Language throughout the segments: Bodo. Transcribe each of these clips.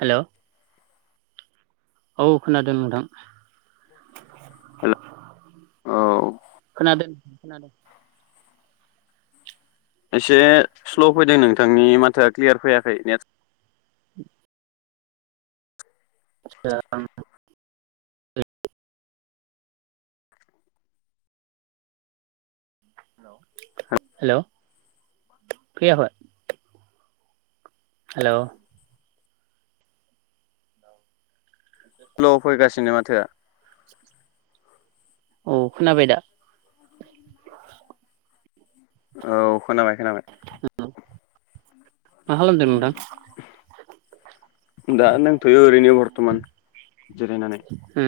हेलौ औ खोनादों नोंथां। हेल औ। खोनादों खोनादों। एसे स्ल' फैदों नोंथांनि माथ थोआ क्लियार फैयाखै नेट उ [unintelligible] हेलौ फैयाखय? हेलौ हेलौ फैगासिनो माथोआ औ खोनाबाय दा? औ खोनाबाय खोनाबाय मा खालामदों नोंथां? दा दोंथ'यो ओरैनो बरतमान जिरायनानै उम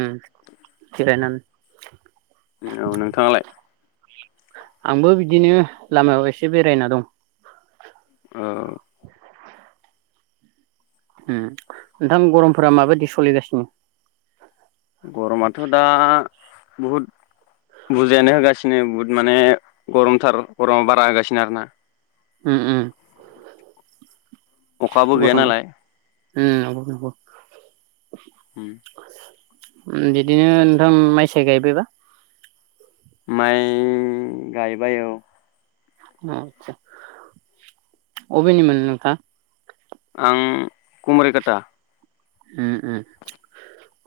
जिरायनानै औ नोंथाङालाय आंबो बिदिनो लामायाव एसे बेरायना दं औ ओ नोंथां गरमफोरा माबायदि सलिगासिनो? गरमाथ दा बहुद बुरजायानो होगासिनो बुहुद माने गरमथार गरमा बारा होगासिनो आरोना उम उम अखाबो गैया गरमा नालाय उम [unintelligible] उम उम बिदिनो नोंथां माइसाय गायबायबा? माइ गाय बाय औ उम अबेनिमोन नोंथां? आं कुमारिकाटा उम उम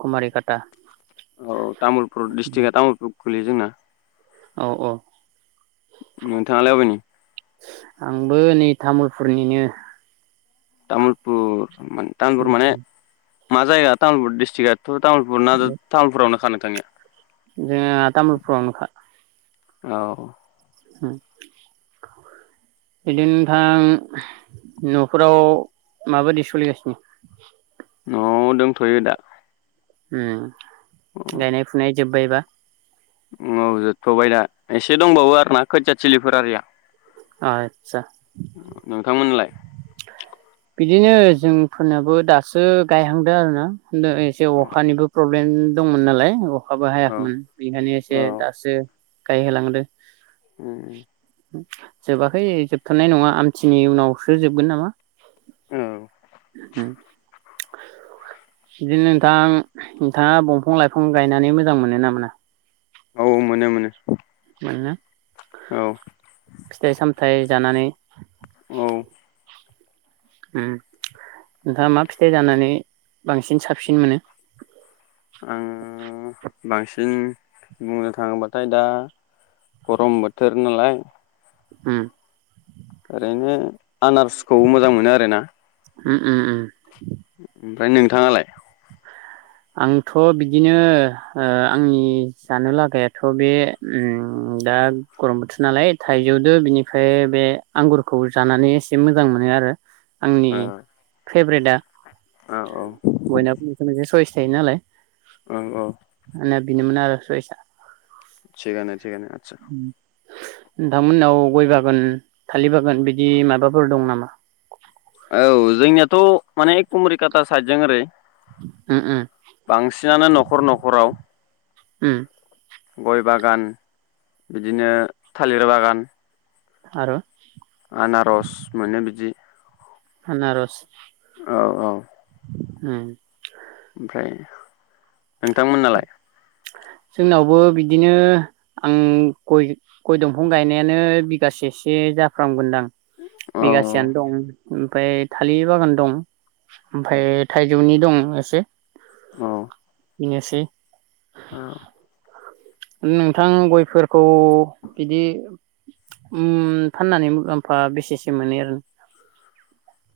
कुमारिखाटा औ तामुलपुर डिस्ट्रिक तामुलपुर गोलैयो जोंना औ औ नोंथाङालाय अबेनि आंबो नै थामुलफुरनिनो तामुलपुर मान तामुलपुर माने मा जाया तामुलपुर डिसट्रिकआ थ' तामुलपुर ना तामुलपुरावनो खानो थांनिया जोङा तामुलफुराव नोखा औ हुम बिदिनो नोंथां न'फोराव माबायदि सलिगासिनो न'आव दोंथ'यो दा उम गायनाय फुनाय जोब्बायबा? औ जोबथ'बाय दा एसे दंबावो आरो ना खोथिया थलिफोर आरिया आदसा नोंथांमोनलाय [inaudible] बिदिनो जोंफोरनाबो दासो गायहांदों आरोना दो एसे औ अखानिबो प्रब ब्लेेन दंमोन नालाय अख अखाबो औ हायाखैमोन बेनिखायनो एसे दासो गाय होलांदो उम उम जोबाखै जोबथारनाय नङा आमथिनि उनावसो जोबगोन नामा उम बिदिनो नोंथां नोंथाङा बंफां लाइफां गायनानै मोजां मोनो ना मोना औ मोनो मोनो मोनोना औ थाय जानानै औ ओम नोंथाङा मा फिथाइ जानानै बांसिन साबसिन मोनो आङो बांसिन बुंनो थाङोबाथाय दा गरम बोथोर नालाय उम ओरैनो आनार्सखौ मोजां मोनो आरोना उम उम उम ओमफ्राय नोंथाङालाय आंथ' बिदिनो ओ आंनि जानो लागायाथ' बे ओम दा गरम बोथोर नालाय थाइजौदो बिनिफ्राय बे आंगुरखौ जानानै एसे मोजां मोनो आरो आंनि औ फेभरेटआ औ औ बयनाबो मोनसे मोनसे सयस थायो नालाय औं औ बिनोमोन आरो सयसा थिगानो थिगानो आचसा नोंथांमोननाव गय बागान थालिर बागान बिदि माबाफोर दं नामा औ जोंनियाथ' माने कुमरिकाता साइदजों ओरै उम उम बांसिनानो न'खर न'खराव उम गय बागान बिदिनो थालिर बागान आरो आनारस मोनो बिदि आनारस औ औ उम ओमफ्राय नोंथांमोन नालाय जोंनावबो बिदिनो आं गय गय दंफां गायनायानो बिगासेसो जाफ्रामगोनदां। औ बिगासेयानो दं उम। ओमफ्राय थालिर बागान दं। ओमफ्राय थाइ [unintelligible] नि दं एसे। औ। बेनोसै। औ। नोंथां गयफोरखौ बिदि उम फाननानै मुलाम्फा बेसेसो मोनो आरो?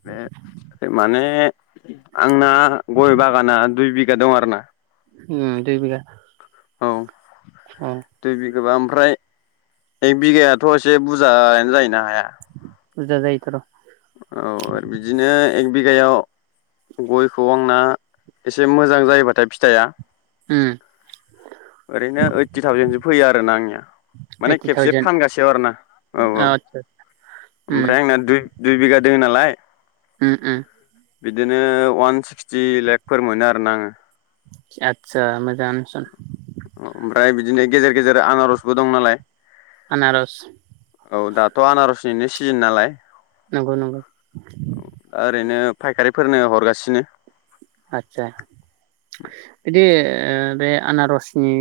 बे माने आंना गय बागाना दुइ बि गा दं आरोना। उम दुइ बिगा। औ। अ। गोबां ओमफ्राय एक बिगायाथ' एसे बुरजायानो जायोना हाया। बुजा जायो थ' र'। औ आरो बिदिनो एक बिगायाव गयखौ आंना एसे मोजां जायोबाथाय फिथाइआ उम ओरैनो ओइडटि थावजेनसो फैयो आरोना आंनिया। माने ओइटि खेबसे थावजेन फानगासेयाव आरोना। औ औ आतसा उम ओमफ्राय आंनाया दुइ बिगा दोङो नालाय। उम उम। बिदिनो अवान सिक्सटि लेखफोर मोनो आरोना आङो। आतसा आतसा मोजाङानो सन। ओमफ्राय बिदिनो गेजेर गेजेर आनारसबो दं नालाय। आनारस औ दाथ' आनारस इनि सिजोन नालाय नंगौ नंगौ। दा ओरैनो फायखारिफोरनो हरगासिनो। आतसा। बिदि ओ बे आनारसनि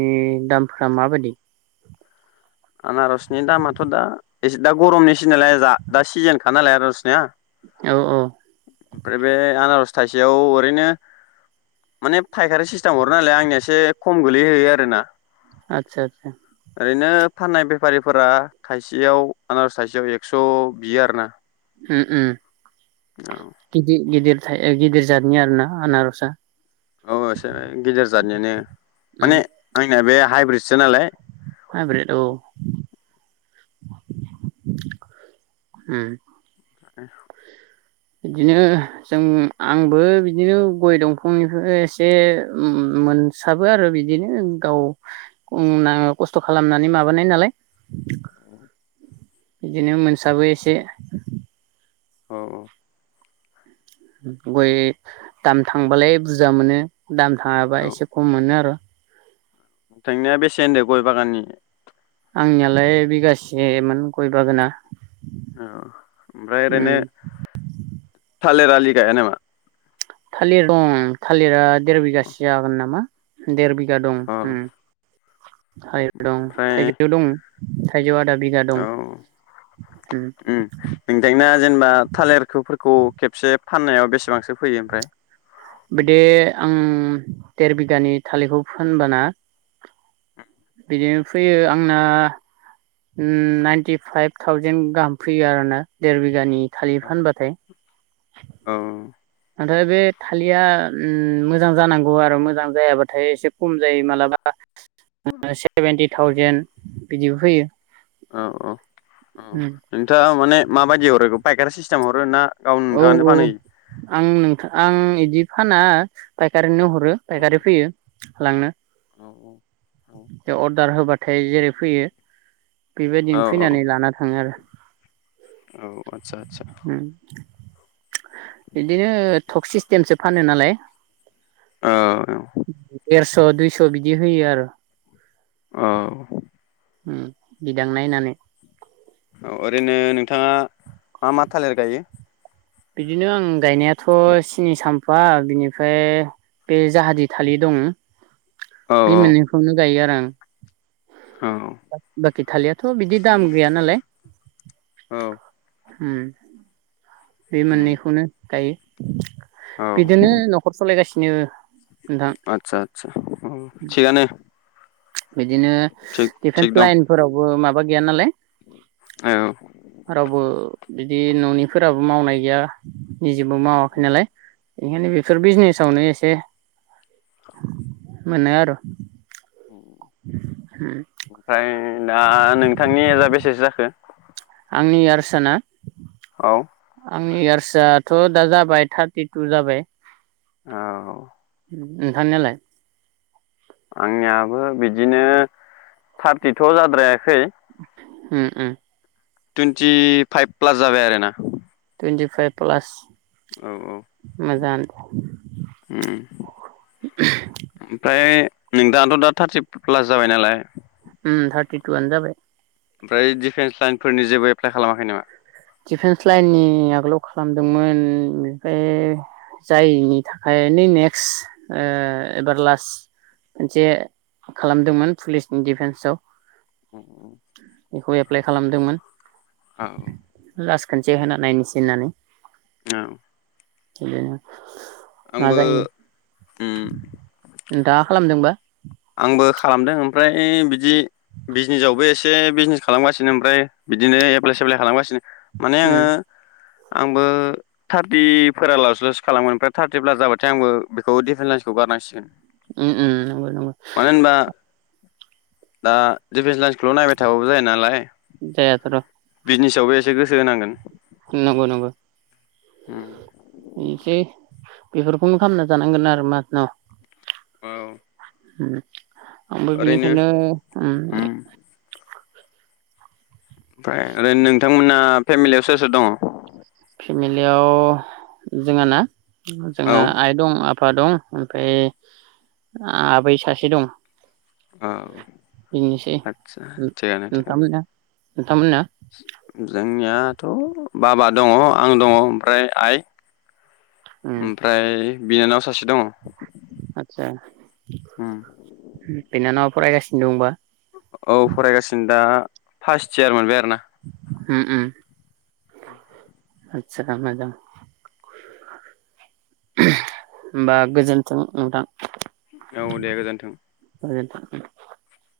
दामफोरा मा बायदि? आनारसनि दामाथ' दा एसे दा गरमनि सिजोनलाय दा सिजोनखा नालाय आनारसनिया औ औ ओमफ्राय बे आनारस थाइसेयाव ओरैनो माने फाइखारि सिस्टेम हरो नालाय आंनिया एसे खम गोलैहैयो आरोना। आतसा आतसा। ओरैनो फाननाय बेफारिफोरा थाइसेयाव आनारस थाइसेयाव एक्स बियो आरोना। उ उम। गिदिर गिदिर थाइ गिदिर जादनि आरोना आनारसआ। औ एसे गिदिर जादनिनो उम माने आंनिया बे हाइब्रिदसो नालाय। हाइब्रिद औ उम। [unintelligible] बिदिनो जों आंबो बिदिनो गय दंफांनिफ्राय एसे मोनसाबो आरो बिदिनो गाव नां खस्थ खालामनानै माबानाय नालाय बिदिनो मोनसाबो एसे। औ औ। गय दाम थांबालाय बुरजा मोनो। दाम थाङाबा एसे खम मोनो आरो। थांनिया बेसे होनदो गय बागाननि आंनियालाय बिगासेमोन गय बागाना। अ ओमफ्राय उम ओरैनो थालिर आलि गाया नामा? थालिर दं थालिरा देर औ बिगासो जागोन नामा देर बि दं उम हायिर दं ओमफ्राय थाइजौ दं। थायजौ [unintelligible] औ [unintelligible] जेनेबा थालिरखौफोरखौ खेबसे। फाननायाव बेसेबांसो फैयो ओमफ्राय। बिदि आं देर बिगानि थालिरखौ फानबाना। बिदिनो फैयो आंना नाइनटि फाइभ थावजेन गाहाम फैयो आरो ना देर बिघानि थालिर फानबाथाय। औ। नाथाय बे थालिरा मोजां जानांगौ आरो मोजां जायाबाथाय एसे खम जायो मालाबा। [unintelligible] थावजेेन बिदिबो फैयो। अ अ। औ नोंथाङा माने माबायदि हरो? फायखारि सिस्टेमाव हरो ना? गावनो औ नोंथाङानो औ फानहैयो? आं नोंथां आं इदि फाना फायखारिनो हर औ फायखारि फैयो। लांनो। औ औ अर्डार होबा। थाय जेरै फैयो बेबायदिनो औ औ फैनानै लाना थाङो आरो। औ आतसा आतसा। आरो बिदिनो टक सिस्टेमसो फानो नालाय। औ [unintelligible] स' दुइस' बिदि होयो आरो। औ उम बिदां नायनानै औ ओरैनो नोंथाङा मा मा थालिर गाइयो? बिदिनो आं गायनायाथ' सिनि साम्फा बिनिफाय बे जाहादि थालिर दं औ बि औ मोननैखौनो गाइयो आरो आं। औ बाखि थाालिर आथ' बिदि दाम गैया नालाय। औ होम। बे उम मोननैखौनो गाइयो। बिदिनो न'खर सालायगासि नो आतसा आतसा थिगानो। बिदिनो थिग थिग डिफेन्स दं लाइनफोरावबो माबा बा गैया नालाय। औ रावबो बिदि न'निफोराबो मावनाय गैया। निजेबो माववाखै नालाय। बेनिखायनो बेफोर बिजनेसावनो एसे मोनो आरो। आमफ्राय दा नोंथांनि एजआ बेसेसो जाखो? आंनि इयार साना औ आंनि इयार्सआ थ' दा जाबाय थारटिटु जाबाय। औ नोंथांनियालाय? आंनियाबो बिदिनो थारटिथ' जाद्रायाखै। उ उ टुइन्टि फाइभ प्लास जाबाय आरो ना। Twenty five plus. मोजांआनो। औ उ ओमफ्राय नों दाथ' दा थार्टि प्लास जाबाय नालाय। उ थार्टि टुआनो जाबाय। ओमफ्राय दिफेन्स लाइनफोरनि जेबो एप्लाइ खालामाखै नामा? दिफेन्स लाइननि आगोलाव खालामदोंमोन ओमफ्राय जायिनि थाखाय नै नेक्स्ट ओ एबार लास्ट मोनसे खालामदोंमोन पुलिसनि डिफेन्सआव। उम। बेखौ एप्लााय खालामदोंमोन। औ। लास खोनसे होना नायनोसै होननानै औ। बिनो मा जायो उम दा खालामदोंबा। आंबो खालामदों ओमफ्राय बिद बि बिजनेसावबो एस एसे बिजनेस खालामगासिनो ओमफ्राय बिदिनो एप्लाय सेफ्लाय खालामगासिनो। माने उम आङो आंबो थारटिफोरा लास लासो खालामोन ओमफ्राय थारटि प्लास जाबाथाय आंबो बेखौ डिफेन लइन्सखौ गारनांसिगोन। उम उम नंगो। नंगो मानो होनबा [unintelligible] दा दिफेन्स लाइन्सखौल' नायबाय थाबाबो जाया नालाय। जाया थर'। बिजनेसावबो एसे गोसो होनांगोन। हम। बेनोसै बेफोरखौनो खालामना जानांगोन आरो माथनाव। औ। हम। आंबो ओरैनो बिनिखायनो ओम। उम ओमफ्राय ओरैनो नोंथांमोना फेमिलियाव सोर सोर दङ? फेमिलियाव जोङा ना? औ जोंहा आइ दं आफ आफा दं ओमफ्राय आबै सासे दं। औ बेनोसै आत्सा थिगानो थिगानो। नोंथांमोना नोंथांमोना जोंनिया दाथ' बाबा दङ आं दङ ओमफ्राय आइ। उम ओमफ्राय बिनानाव सा आदसा बिनानावा फरायगासिनो। दंबा। फास्त इयार माबाया। ना। उम उम । [inaudible] आदसा मोजां होमबा गोजोन्थों नोंथां । औ दे गोजोन्थों । [inaudible]